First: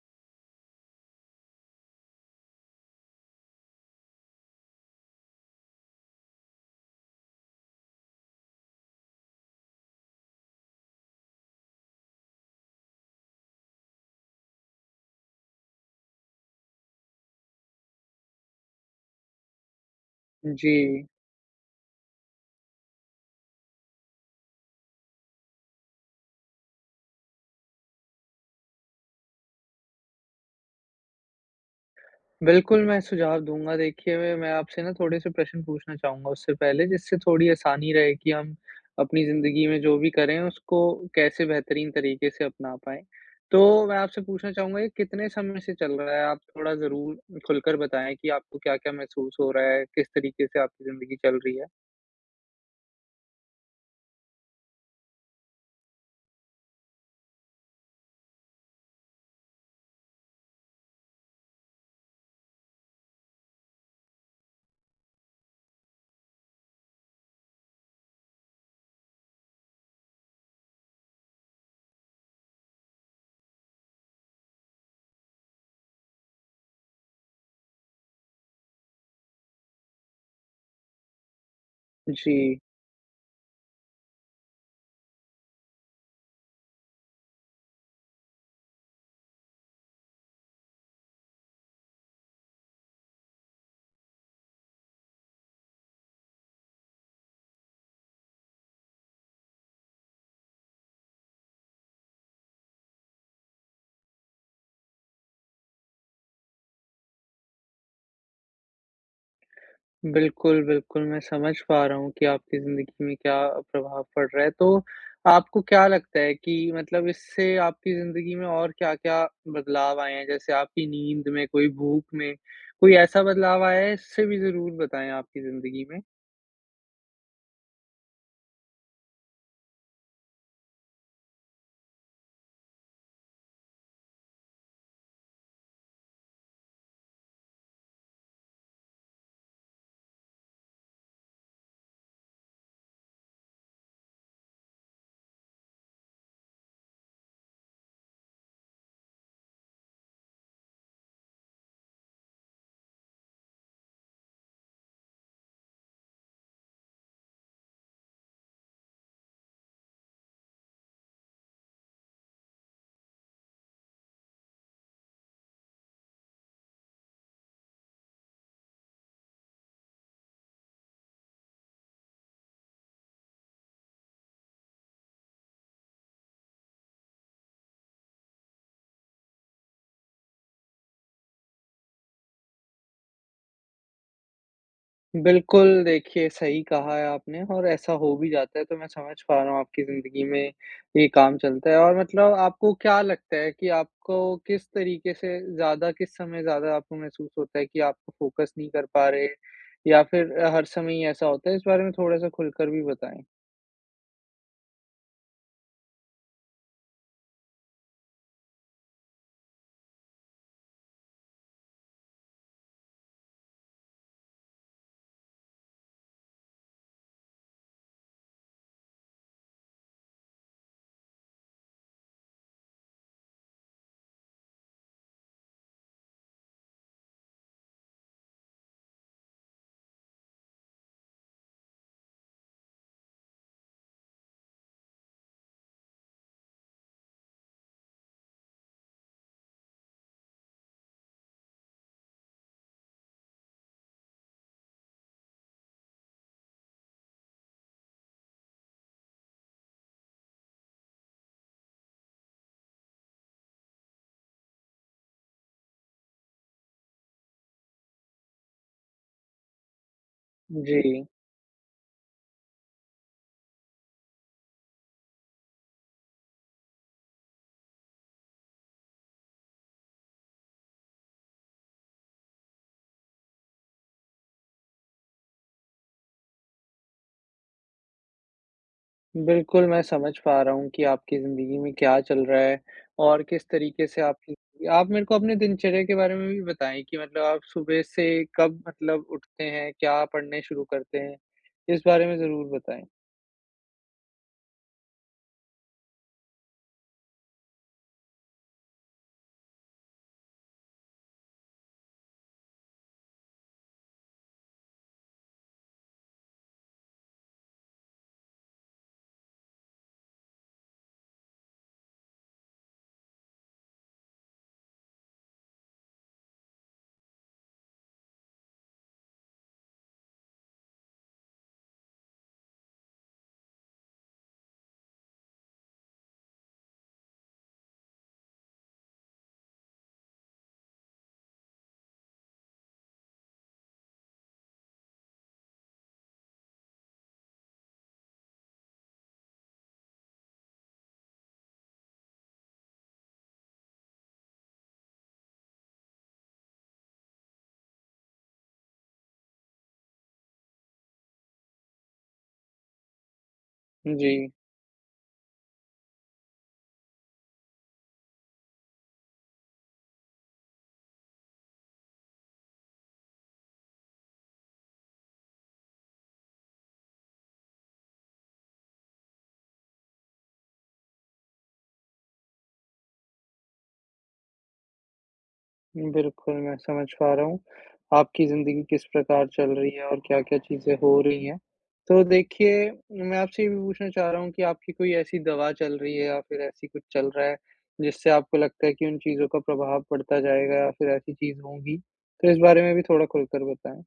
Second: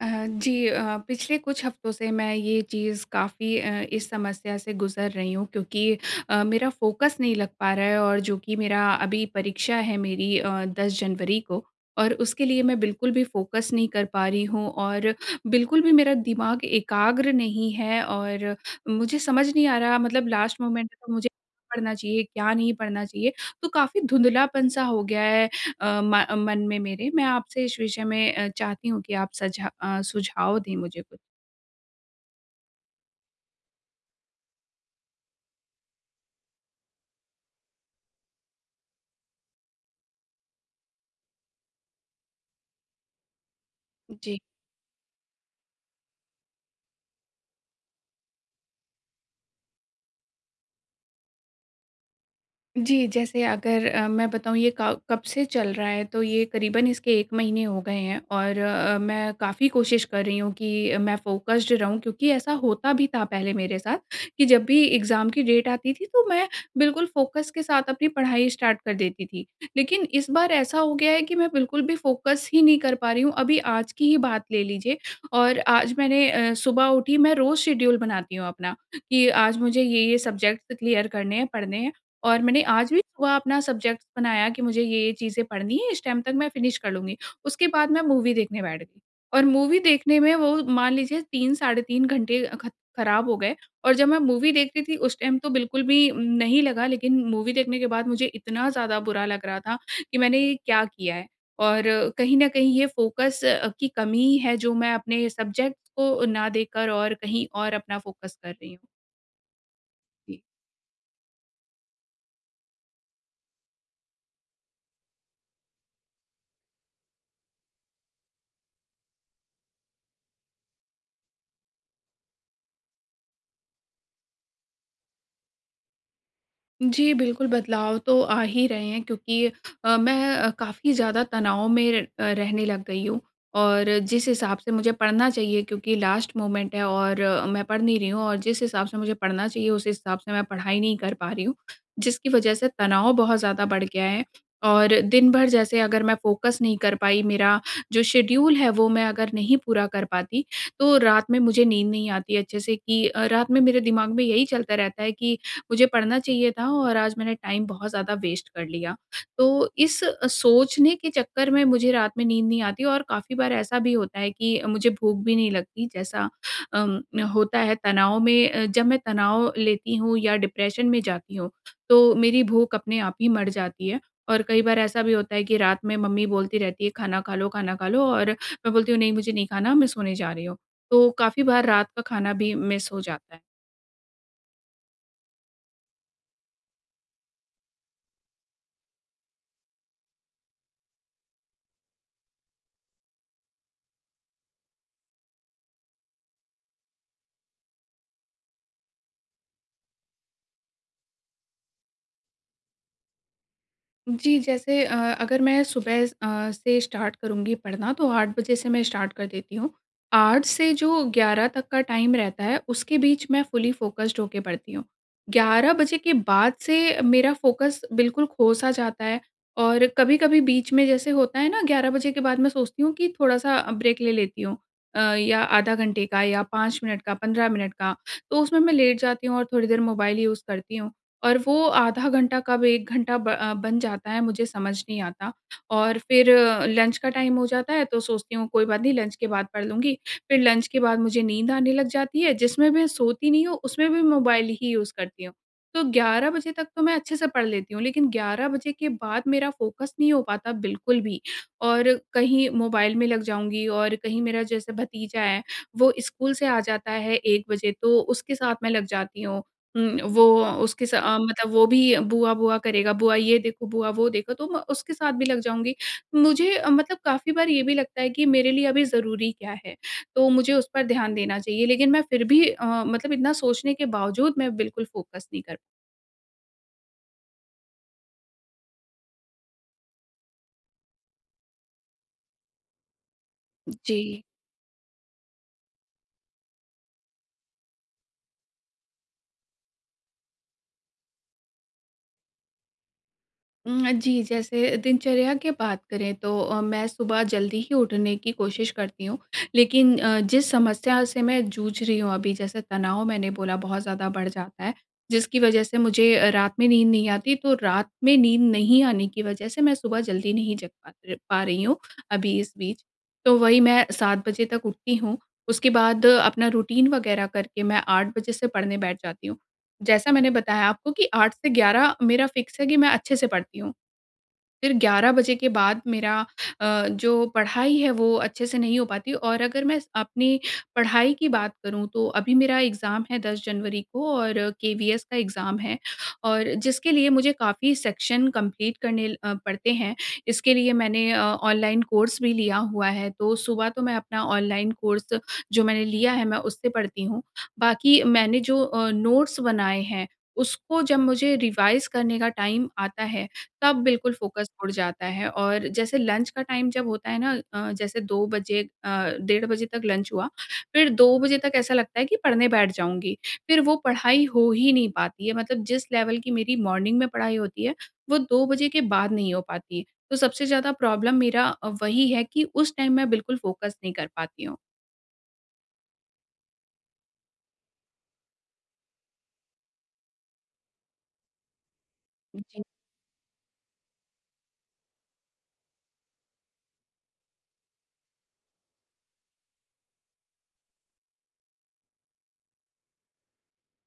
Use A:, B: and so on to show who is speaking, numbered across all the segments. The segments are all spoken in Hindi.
A: अ, जी अ, पिछले कुछ हफ्तों से मैं ये चीज़ काफ़ी अ, इस समस्या से गुज़र रही हूँ क्योंकि अ, मेरा फोकस नहीं लग पा रहा है और जो कि मेरा अभी परीक्षा है मेरी अ, 10 जनवरी को और उसके लिए मैं बिल्कुल भी फोकस नहीं कर पा रही हूँ, और बिल्कुल भी मेरा दिमाग एकाग्र नहीं है। और मुझे समझ नहीं आ रहा मतलब लास्ट मोमेंट
B: जी।
A: में मुझे क्या पढ़ना चाहिए, क्या नहीं पढ़ना चाहिए? तो काफ़ी धुंधलापन-सा हो गया है अ, म मन में मेरे। मैं आपसे इस विषय में अ, चाहती हूँ कि आप सझा अ, सुझाव दें मुझे कुछ?
B: बिल्कुल, मैं सुझाव दूँगा। देखिए मैं मैं आपसे ना थोड़े से प्रश्न पूछना चाहूँगा उससे पहले, जिससे थोड़ी आसानी रहे कि हम अपनी ज़िन्दगी में जो भी करें, उसको कैसे बेहतरीन तरीके से अपना पाएँ? तो मैं आपसे
A: जी।
B: पूछना चाहूँगा कि कितने समय से चल रहा है आप थोड़ा ज़रूर खुलकर बताएँ कि आपको क्या-क्या महसूस हो रहा है? किस तरीके से आपकी ज़िन्दगी चल रही है?
A: जी, जैसे अगर अ, मैं बताऊँ ये क कब से चल रहा है, तो ये करीबन इसके 1 महीने हो गए हैं, और अ, मैं काफ़ी कोशिश कर रही हूँ, कि अ, मैं फोकस्ड रहूँ। क्योंकि ऐसा होता भी था पहले मेरे साथ कि जब भी एग्ज़ाम की डेट आती थी, तो मैं बिल्कुल फोकस के साथ अपनी पढ़ाई स्टार्ट कर देती थी। लेकिन इस बार ऐसा हो गया है कि मैं बिल्कुल भी फोकस ही नहीं कर पा रही हूँ। अभी आज की ही बात ले लीजिए और आज मैंने अ, सुबह उठी मैं रोज़ शेड्यूल बनाती हूँ अपना, कि आज मुझे ये-ये सब्जेक्ट क्लियर करने हैं, पढ़ने हैं, और
B: जी।
A: मैंने आज भी सुबह अपना सब्जेक्ट बनाया कि मुझे ये-ये चीज़ें पढ़नी है, इस टाइम तक मैं फिनिश कर लूँगी। उसके बाद मैं मूवी देखने बैठ गई। और मूवी देखने में वो मान लीजिए 3 साढ़े 3 घंटे अ, खत ख़राब हो गए और जब मैं मूवी देखती थी उस टाइम तो बिल्कुल भी उम, नहीं लगा लेकिन मूवी देखने के बाद मुझे इतना ज़्यादा बुरा लग रहा था, कि मैंने ये क्या किया है? और कहीं न कहीं ये फोकस अ, की कमी है जो मैं अपने सब्जेक्ट को ना देकर और कहीं और अपना फोकस कर रही हूँ। जी।
B: बिल्कुल, बिल्कुल। मैं समझ पा रहा हूँ कि आपकी ज़िंदगी में क्या प्रभाव पड़ रहा है। तो आपको क्या लगता है कि मतलब इससे आपकी ज़िंदगी में और क्या-क्या बदलाव आएँ हैं, जैसे आपकी नींद में कोई भूख में, कोई ऐसा बदलाव आया है इससे भी ज़रूर बताएँ आपकी जिंदगी में?
A: जी बिल्कुल बदलाव तो आ ही रहे हैं क्योंकि अ, मैं अ, काफ़ी ज़्यादा तनाव में र अ, रहने लग गई हूँ। और जिस हिसाब से मुझे पढ़ना चाहिए क्योंकि लास्ट मोमेंट है और मैं पढ़ नहीं रही हूँ, और जिस हिसाब से मुझे पढ़ना चाहिए उस हिसाब से मैं पढ़ाई नहीं कर पा रही हूँ, जिसकी वजह से तनाव बहुत ज़्यादा बढ़ गया है। और दिन भर जैसे अगर मैं फ़ोकस नहीं कर पाई, मेरा जो शेड़्यूल है वो मैं अगर नहीं पूरा कर पाती तो, रात में मुझे नींद नहीं आती अच्छे से कि अ, रात में मेरे दिमाग में यही चलता रहता है कि मुझे पढ़ना चाहिए था और आज मैंने टाइम बहुत ज़्यादा वेस्ट कर लिया। तो इस अ, सोचने के चक्कर में मुझे रात में नींद नहीं आती और काफ़ी बार ऐसा भी होता है कि अ, मुझे भूख भी नहीं लगती, जैसा अ, होता है तनाव में अ, जब मैं तनाव लेती हूँ या डिप्रेशन में जाती हूँ, तो मेरी भूख अपने आप ही मर जाती है। और कई बार ऐसा भी होता है कि रात में मम्मी बोलती रहती है, "खाना खा लो खाना खा लो" और मैं बोलती हूँ नहीं मुझे नहीं खाना मैं सोने जा रही हूँ। तो काफ़ी बार रात का खाना भी मिस हो जाता है।
B: बिल्कुल, देखिए सही कहा है आपने और ऐसा हो भी जाता है, तो मैं समझ पा रहा हूँ, आपकी ज़िंदगी में ये काम चलता है। और मतलब आपको क्या लगता है कि आपको किस तरीक़े से ज़्यादा किस समय ज़्यादा आपको महसूस होता है, कि आप फ़ोकस नहीं कर पा रहे या फिर हर समय ही ऐसा होता है? इस बारे में थोड़ा सा खुलकर भी बताएँ।
A: जी। जैसे अ, अगर मैं सुबह अ, से स्टार्ट करुँगी पढ़ना तो 8 बजे से मैं स्टार्ट कर देती हूँ। 8 से जो 11 तक का टाइम रहता है, उसके बीच मैं फुली फ़ोकस्ड होके पढ़ती हूँ। 11 बजे के बाद से मेरा फ़ोकस बिल्कुल खो-सा जाता है और कभी-कभी बीच में जैसे होता है ना, 11 के बाद मैं सोचती हूँ कि थोड़ा-सा अ, ब्रेक ले लेती हूँ। अ, या आधा घंटे का या 5 मिनट का 15 मिनट का। तो उसमें मैं लेट जाती हूँ, और थोड़ी देर मोबाइल यूज़ करती हूँ। और वो आधा घंटा कब 1 घंटा ब अ, बन जाता है, मुझे समझ नहीं आता और फिर लंच का टाइम हो जाता है, तो सोचती हूँ, कोई बात नहीं, लंच के बाद पढ़ लूँगी। फिर लंच के बाद मुझे नींद आने लग जाती है। जिसमें भी मैं सोती नहीं हूँ, उसमें में मोबाइल ही यूज़ करती हूँ। तो 11 बजे तक तो मैं अच्छे से पढ़ लेती हूँ। लेकिन 11 बजे के बाद मेरा फ़ोकस नहीं हो पाता बिल्कुल भी। और कहीं मोबाइल में लग जाऊँगी और कहीं मेरा जैसे भतीजा है, वो स्कूल से आ जाता है 1 बजे तो उसके साथ मैं लग जाती हूँ। उम, वो अ, उसके स
B: जी।
A: अ, मतलब वो भी बुआ-बुआ करेगा, बुआ ये देखो, बुआ वो देखो, तो मैं उसके साथ भी लग जाऊँगी। मुझे अ, मतलब काफ़ी बार ये भी लगता है कि मेरे लिए अभी ज़रूरी क्या है? तो मुझे उस पर ध्यान देना चाहिए, लेकिन मैं फिर भी अ, मतलब इतना सोचने के बावजूद मैं बिल्कुल फ़ोकस नहीं कर
B: बिल्कुल, मैं समझ पा रहा हूँ कि आपकी ज़िंदगी में क्या चल रहा है और किस तरीके से
A: जी।
B: आपकी आप मेरे को अपने दिनचर्या के बारे में भी बताएँ कि मतलब आप सुबह से कब मतलब उठते हैं? क्या पढ़ने शुरू करते हैं? इस बारे में ज़रूर बताएँ।
A: अ, जी, जैसे दिनचर्या के बात करें, तो अ, मैं सुबह जल्दी ही उठने की कोशिश करती हूँ। लेकिन अ, जिस समस्या से मैं जूझ रही हूँ अभी, जैसे तनाव मैंने बोला, बहुत ज़्यादा बढ़ जाता है। जिसकी वजह से मुझे अ, रात में नींद नहीं आती, तो रात में नींद नहीं आने की वजह से मैं सुबह जल्दी नहीं जग पा र पा रही हूँ, अभी इस बीच। तो वही मैं 7 बजे तक उठती हूँ, उसके बाद अपना रुटीन वग़ैरह करके मैं 8 बजे से पढ़ने बैठ जाती हूँ। जैसा मैंने बताया आपको कि 8 से 11 मेरा फ़िक्स है कि मैं अच्छे से पढ़ती हूँ। फिर 11 बजे के बाद मेरा अ, जो पढ़ाई है, वो अच्छे से नहीं हो पाती और अगर मैं अपनी पढ़ाई की बात करूँ, तो अभी मेरा एग्ज़ाम है 10 जनवरी को और केवीएस का एग्ज़ाम है और जिसके लिए मुझे काफ़ी सेक्शन कम्प्लीट करने अ, पड़ते हैं। इसके लिए मैंने अ, ऑनलाइन कोर्स भी लिया हुआ है। तो सुबह तो मैं अपना ऑनलाइन कोर्स जो मैंने लिया है, मैं उससे पढ़ती हूँ। बाकी मैंने जो अ, नोट्स बनाए हैं, उसको जब मुझे रिवाइज़ करने का टाइम आता है, तब बिल्कुल
B: जी।
A: फ़ोकस उड़ जाता है और जैसे लंच का टाइम जब होता है ना अ, जैसे 2 बजे अ, डेढ़ बजे तक लंच हुआ। फिर 2 बजे तक ऐसा लगता है कि पढ़ने बैठ जाऊँगी। फिर वो पढ़ाई हो ही नहीं पाती है मतलब जिस लेवल की मेरी मॉर्निंग में पढ़ाई होती है, वो 2 बजे के बाद नहीं हो पाती। तो सबसे ज़्यादा प्रॉब्लम मेरा अ, वही है कि उस टाइम मैं बिल्कुल फ़ोकस नहीं कर पाती हूँ।
B: बिल्कुल, मैं समझ पा रहा हूँ। आपकी ज़िंदगी किस प्रकार चल रही है और क्या-क्या चीज़ें हो रही हैं। तो
A: जी।
B: देखिए मैं आपसे ये भी पूछना चाह रहा हूँ कि आपकी कोई ऐसी दवा चल रही है या फिर ऐसी कुछ चल रहा है, जिससे आपको लगता है कि उन चीज़ों का प्रभाव पड़ता जाएगा? या फिर ऐसी चीज़ होंगी, तो इस बारे में भी थोड़ा खुलकर बताएँ?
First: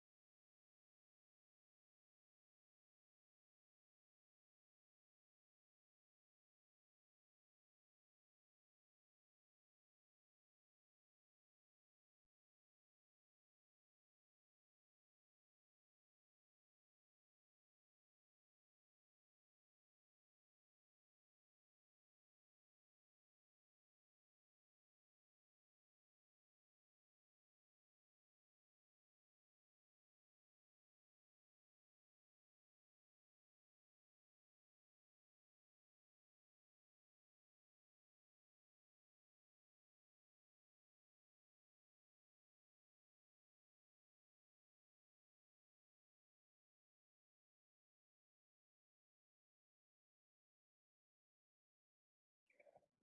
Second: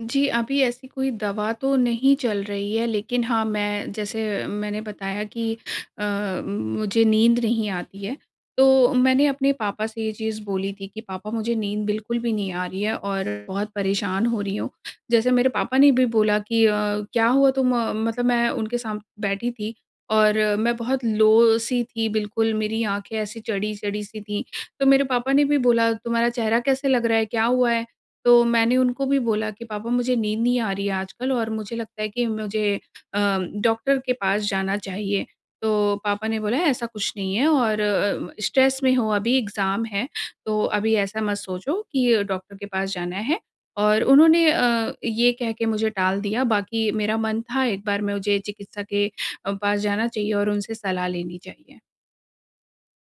A: जी, अभी ऐसी कोई दवा तो नहीं चल रही है। लेकिन हाँ, मैं जैसे मैंने बताया कि अ, मुझे नींद नहीं आती है, तो मैंने अपने पापा से ये चीज़ बोली थी कि, "पापा मुझे नींद बिल्कुल भी नहीं आ रही है और बहुत परेशान हो रही हूँ।" जैसे मेरे पापा ने भी बोला कि अ, क्या हुआ तुम अ, मतलब मैं उनके सामने बैठी थी और मैं बहुत लो सी थी बिल्कुल मेरी आँखें ऐसी चढ़ी-चढ़ी सी थी। तो मेरे पापा ने भी बोला, "तुम्हारा चेहरा कैसे लग रहा है, क्या हुआ है?" तो मैंने उनको भी बोला कि, "पापा मुझे नींद नहीं आ रही है आजकल और मुझे लगता है कि मुझे अ, डॉक्टर के पास जाना चाहिए।" तो पापा ने बोला, "ऐसा कुछ नहीं है और उम, स्ट्रेस में हो अभी एग्जाम है, तो अभी ऐसा मत सोचो कि डॉक्टर के पास जाना है।" और उन्होंने अ, ये कह के मुझे टाल दिया, बाकी मेरा मन था एक बार मुझे चिकित्सा के अ, पास जाना चाहिए और उनसे सलाह लेनी चाहिए।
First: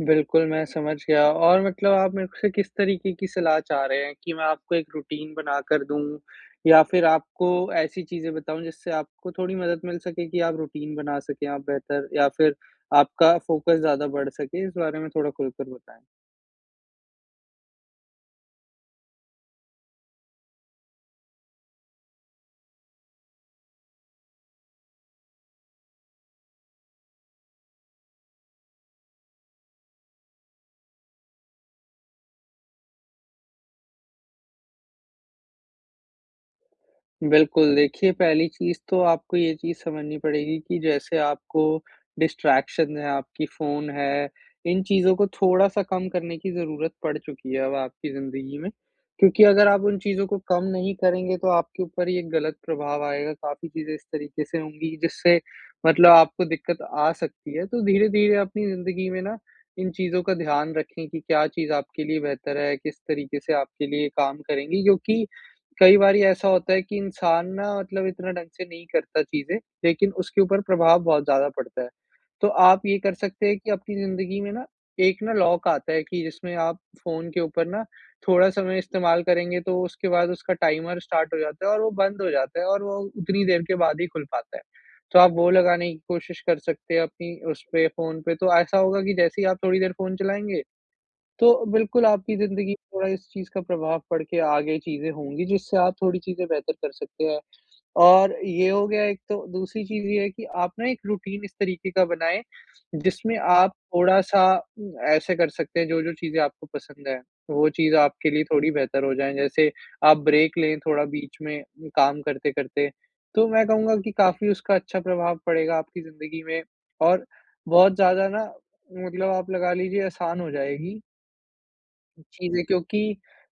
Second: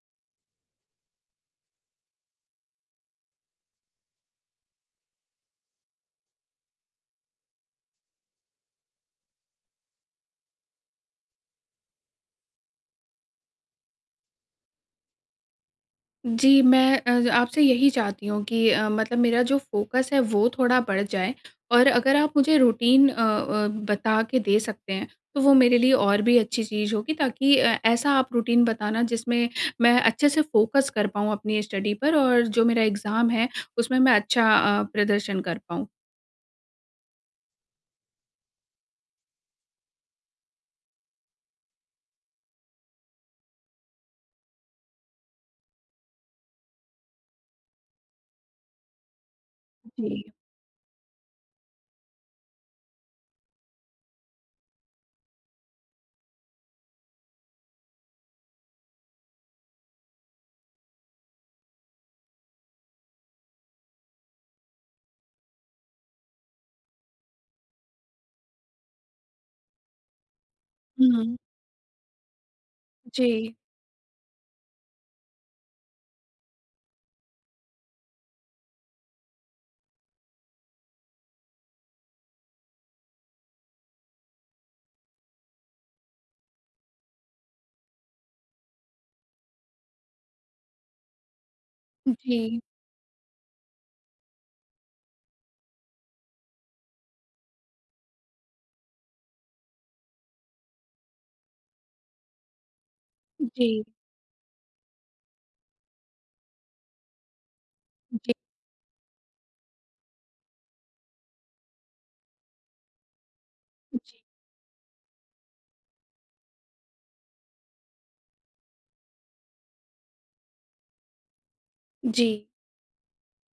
B: बिल्कुल, मैं समझ गया और मतलब आप मेरे से किस तरीके की सलाह चाह रहे हैं, कि मैं आपको एक रूटीन बना कर दूँ या फिर आपको ऐसी चीज़ें बताऊँ जिससे आपको थोड़ी मदद मिल सके कि आप रूटीन बना सकें? आप बेहतर या फिर आपका फोकस ज़्यादा बढ़ सके? इस बारे में थोड़ा खुलकर बताएँ?
A: जी, मैं अ, आपसे यही चाहती हूँ कि अ, मतलब मेरा जो फोकस है वो थोड़ा बढ़ जाए। और अगर आप मुझे रूटीन अ अ, बता के दे सकते हैं, तो वो मेरे लिए और भी अच्छी चीज़ होगी ताकि अ, ऐसा आप रूटीन बताना जिसमें मैं अच्छे से फोकस कर पाऊँ अपनी स्टडी पर और जो मेरा एग्ज़ाम है उसमें मैं अच्छा अ, प्रदर्शन कर पाऊँ।
B: बिल्कुल, देखिए पहली चीज़ तो आपको ये चीज़ समझनी पड़ेगी कि जैसे आपको डिस्ट्रैक्शन है, आपकी फ़ोन है। इन चीज़ों को थोड़ा-सा कम करने की ज़रूरत पड़ चुकी है अब आपकी ज़िंदगी में। क्योंकि अगर आप उन चीज़ों
A: जी।
B: को कम नहीं करेंगे तो आपके ऊपर ही एक गलत प्रभाव आएगा। काफ़ी चीज़ें इस तरीके से होंगी कि जिससे मतलब आपको दिक्कत आ सकती है। तो धीरे-धीरे अपनी ज़िंदगी में ना इन चीज़ों का ध्यान रखें कि क्या चीज़ आपके लिए बेहतर है किस तरीके से आपके लिए काम करेंगी? क्योंकि कई बारी ऐसा होता है कि इंसान ना मतलब इतना ढ़ंग से नहीं करता चीज़ें लेकिन उसके ऊपर प्रभाव बहुत
A: हुँ।
B: ज़्यादा पड़ता है। तो आप ये कर सकते
A: जी।
B: है कि अपनी ज़िंदगी में ना एक ना लॉक आता है कि जिसमें आप फ़ोन के ऊपर ना थोड़ा समय इस्तेमाल करेंगे, तो उसके बाद उसका टाइमर स्टार्ट हो जाता है और वो बंद हो जाता है और वो उतनी देर के बाद ही खुल पाता है। तो आप वो लगाने की कोशिश कर सकते हैं अपनी उसपे फ़ोन पे। तो ऐसा होगा कि जैसे ही आप थोड़ी देर फ़ोन चलाएँगे तो बिल्कुल
A: उम,
B: आपकी
A: जी।
B: ज़िंदगी में थोड़ा इस चीज़ का प्रभाव पड़ के आगे चीज़ें होंगी जिससे आप थोड़ी चीज़ें बेहतर कर सकते हैं। और ये हो गया एक तो। दूसरी चीज़ ये है कि आपने एक रूटीन इस तरीके का बनाएँ जिसमें आप
A: जी।
B: थोड़ा-सा उम, ऐसे कर सकते हैं जो-जो चीज़ें आपको पसंद हैं, वो चीज़ आपके
A: जी।
B: लिए थोड़ी बेहतर हो जाएँ। जैसे आप ब्रेक लें थोड़ा बीच में काम करते-करते। तो मैं कहूँगा कि
A: जी।
B: काफ़ी उसका अच्छा प्रभाव पड़ेगा आपकी ज़िंदगी में और बहुत ज़्यादा ना मतलब आप लगा लीजिए आसान हो जाएगी।
A: जी।
B: चीजें क्योंकि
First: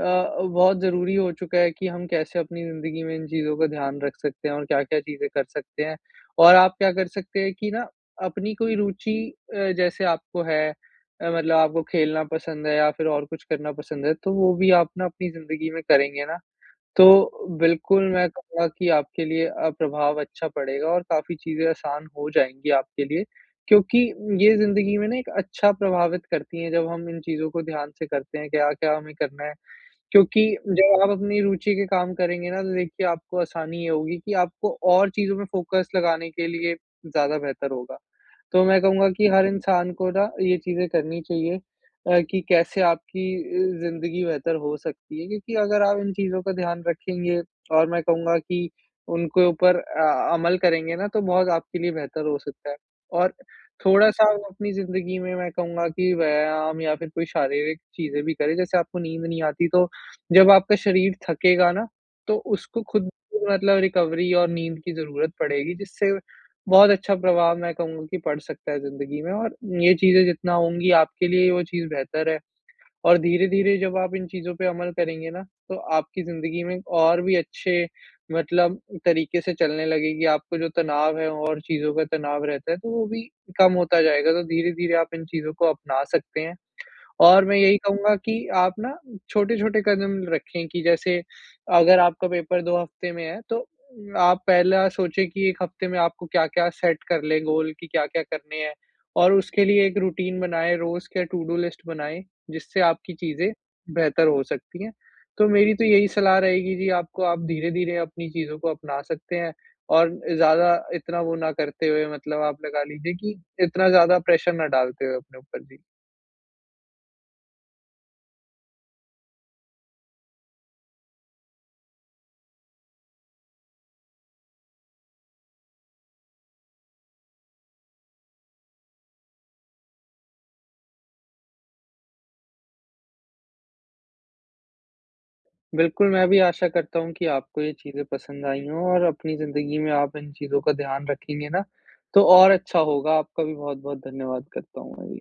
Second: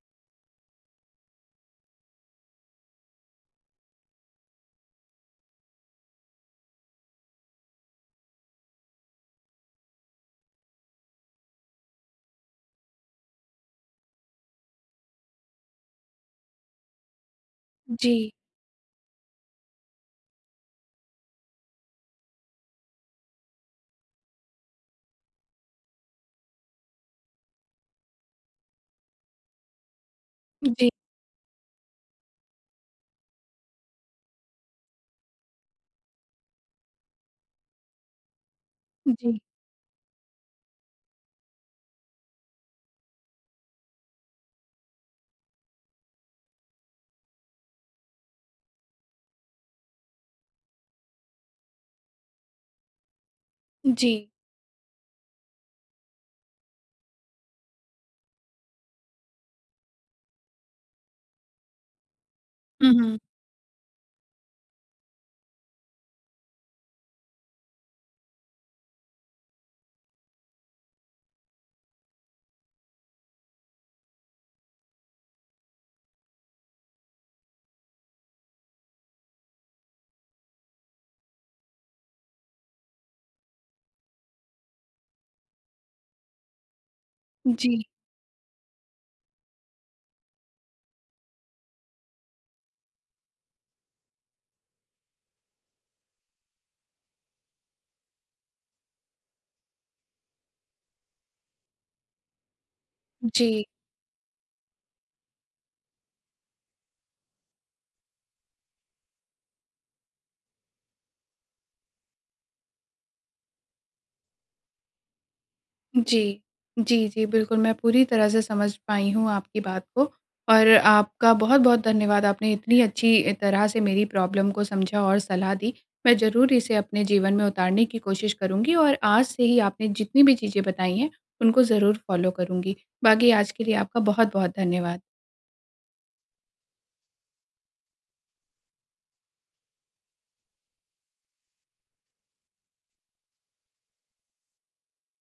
B: अ अ, बहुत ज़रूरी हो चुका है कि हम कैसे अपनी ज़िंदगी में इन चीज़ों का ध्यान रख सकते हैं। और क्या-क्या चीज़ें कर सकते हैं और आप क्या कर सकते हैं, कि ना अपनी कोई रूचि अ, जैसे आपको है अ, मतलब आपको खेलना पसंद है या फ़िर और कुछ करना पसंद है, तो वो भी आप ना अपनी ज़िंदगी में करेंगे ना, तो बिल्कुल मैं
A: जी।
B: कहूँगा कि आपके लिए अ, प्रभाव अच्छा पड़ेगा और काफ़ी चीज़ें आसान हो जाएँगी आपके लिए। क्योंकि ये ज़िंदगी में ना एक अच्छा प्रभावित करती हैं जब हम इन चीज़ों को ध्यान से करते हैं क्या-क्या हमें करना है। क्योंकि
A: जी।
B: जब आप अपनी रूचि के काम करेंगे ना तो देखिए आपको आसानी ये होगी कि आपको और चीज़ों में फ़ोकस लगाने के लिए ज़्यादा बेहतर होगा। तो मैं कहूँगा कि
A: जी।
B: हर इंसान को ना ये चीज़ें करनी चाहिए अ, कि कैसे आपकी अ, ज़िंदगी बेहतर हो सकती है। क्योंकि अगर आप इन चीज़ों का ध्यान रखेंगे और मैं कहूँगा कि उनके ऊपर अ अमल करेंगे ना तो बहुत आपके लिए बेहतर हो सकता है और थोड़ा-सा
A: जी।
B: वो अपनी ज़िंदगी में मैं कहूँगा कि व्यायाम या फ़िर कोई शारीरिक चीज़ें भी करें। जैसे आपको नींद नहीं आती तो जब आपका शरीर थकेगा ना, तो उसको
A: हुँ,
B: ख़ुद
A: हुँ।
B: मतलब रिकवरी और नींद की ज़रूरत पड़ेगी। जिससे बहुत अच्छा प्रभाव मैं कहूँगा कि पड़ सकता है ज़िंदगी में और ये चीज़ें जितना होंगी आपके लिए वो चीज़ बेहतर है। और धीरे-धीरे जब आप इन चीज़ों पे अमल करेंगे ना तो आपकी ज़िंदगी में और भी अच्छे मतलब तरीके से चलने लगेगी। आपको जो तनाव है और चीज़ों का तनाव रहता है तो वो भी कम होता जाएगा, तो धीरे-धीरे आप इन चीज़ों को अपना सकते हैं। और मैं यही
A: जी।
B: कहूँगा कि आप ना छोटे-छोटे कदम रखें कि जैसे अगर आपका पेपर 2 हफ़्ते में है तो उम, आप पहला सोचें कि 1 हफ़्ते में आपको क्या-क्या सेट कर लें गोल कि क्या-क्या करने हैं। और उसके लिए एक रूटीन बनाएँ रोज़ के टू-डू लिस्ट बनाएँ जिससे आपकी चीज़ें
A: जी।
B: बेहतर हो सकती हैं। तो मेरी तो यही सलाह रहेगी जी आपको आप धीरे-धीरे अपनी चीज़ों को अपना सकते हैं। और अ, ज़्यादा इतना वो ना करते हुए मतलब आप लगा लीजिए कि, इतना ज़्यादा प्रेशर ना डालते हुए अपने ऊपर। जी।
A: जी। जी, जी बिल्कुल मैं पूरी तरह से समझ पाई हूँ आपकी बात को और आपका बहुत-बहुत धन्यवाद आपने इतनी अच्छी तरह से मेरी प्रॉब्लम को समझा और सलाह दी। मैं ज़रूर इसे अपने जीवन में उतारने की कोशिश करूँगी और आज से ही आपने जितनी भी चीज़ें बताई हैं उनको ज़रूर फ़ॉलो करूँगी। बाकी आज के लिए आपका बहुत-बहुत धन्यवाद।
B: बिल्कुल मैं भी आशा करता हूँ कि आपको ये चीज़ें पसंद आयी हों और अपनी ज़िंदगी में आप इन चीज़ों का ध्यान रखेंगे ना तो और अच्छा होगा। आपका भी बहुत-बहुत धन्यवाद करता हूँ, मैं भी।